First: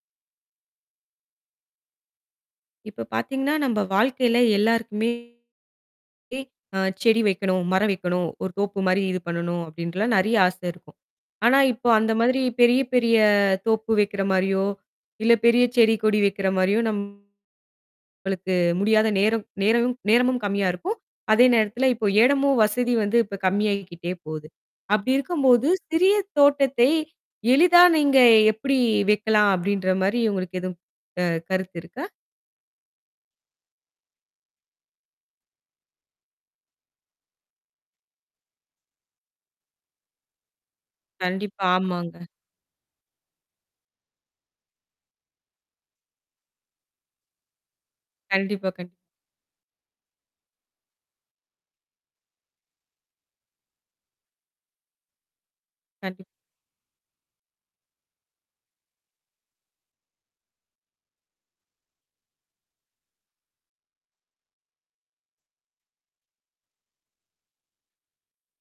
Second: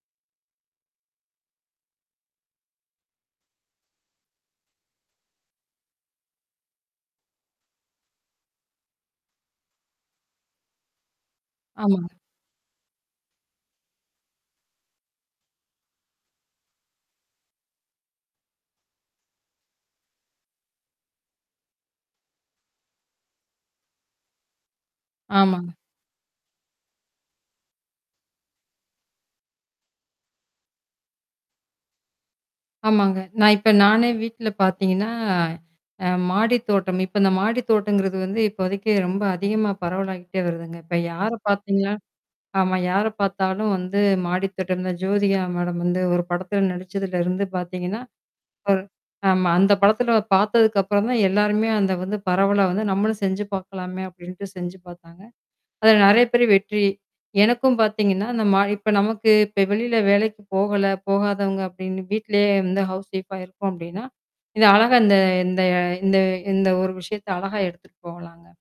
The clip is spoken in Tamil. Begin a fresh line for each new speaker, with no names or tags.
இப்ப பாத்தீங்கன்னா நம்ப வாழ்க்கையில எல்லாருக்குமே எ அ செடி வைக்கணும், மரம் வைக்கணும், ஒரு தோப்பு மாரி இது பண்ணணும். அப்படின்ட்டுல்லாம் நெறைய ஆசை இருக்கும். ஆனா, இப்போ
ஆமாங்க.
அந்த மாதிரி பெரிய பெரிய தோப்பு வைக்கிற மாரியோ, இல்ல பெரியச் செடி, கொடி வைக்கிற மாரியோ, நம்மளுக்கு முடியாத நேரம் நேரமும்-நேரமும் கம்மியா இருக்கும். அதே நேரத்துல இப்போ எடமும், வசதி வந்து இப்ப கம்மியாகிக்கிட்டே போகுது. அப்படி இருக்கும்போது,
ஆமாங்க.
சிறிய தோட்டத்தை எளிதா நீங்க எப்படி வைக்கலாம், அப்படின்ற மாரி உங்களுக்கு எதுவும் அ கருத்து இருக்கா?
ஆமாங்க. நான் இப்ப நானே வீட்ல பாத்தீங்கன்னா. அ மாடித் தோட்டம் இப்ப அந்த மாடித் தோட்டம்ங்கிறது வந்து இப்போதைக்கு ரொம்ப அதிகமா பரவலாக்கிட்டே வருதுங்க. இப்ப யார
கண்டிப்பா,
பாத்தீங்கன்னா
ஆமாங்க.
ஆமா. யார பாத்தாலும் வந்து மாடித்தோட்டம்தான். இந்த ஜோதிகா மேடம் வந்து ஒரு படத்துல நடிச்சதுல இருந்து பாத்தீங்கன்னா,
கண்டிப்பா,
ஒரு
கண்டிப்
ஆமா. அந்தப் படத்துல பாத்ததுக்கு அப்புறம் தான், எல்லாருமே அந்த வந்து பரவல வந்து, "நம்மளும் செஞ்சு பாக்கலாமே!" அப்படின்டு செஞ்சு பாத்தாங்க. அதுல
கண்டிப்
நெறைய பேரு வெற்றி. எனக்கும் பாத்தீங்கன்னா அந்த மாடி இப்ப நமக்கு இப்ப வெளியில வேலைக்கு போகல, போகாதவங்க அப்டின்னு வீட்லேயே வந்து ஹவுஸ்வைஃபா இருக்கோம் அப்படின்னா. இது அழகா இந்த இந்த- அ இந்த இந்த ஒரு விஷயத்த அழகா எடுத்துட்டு போகலாங்க.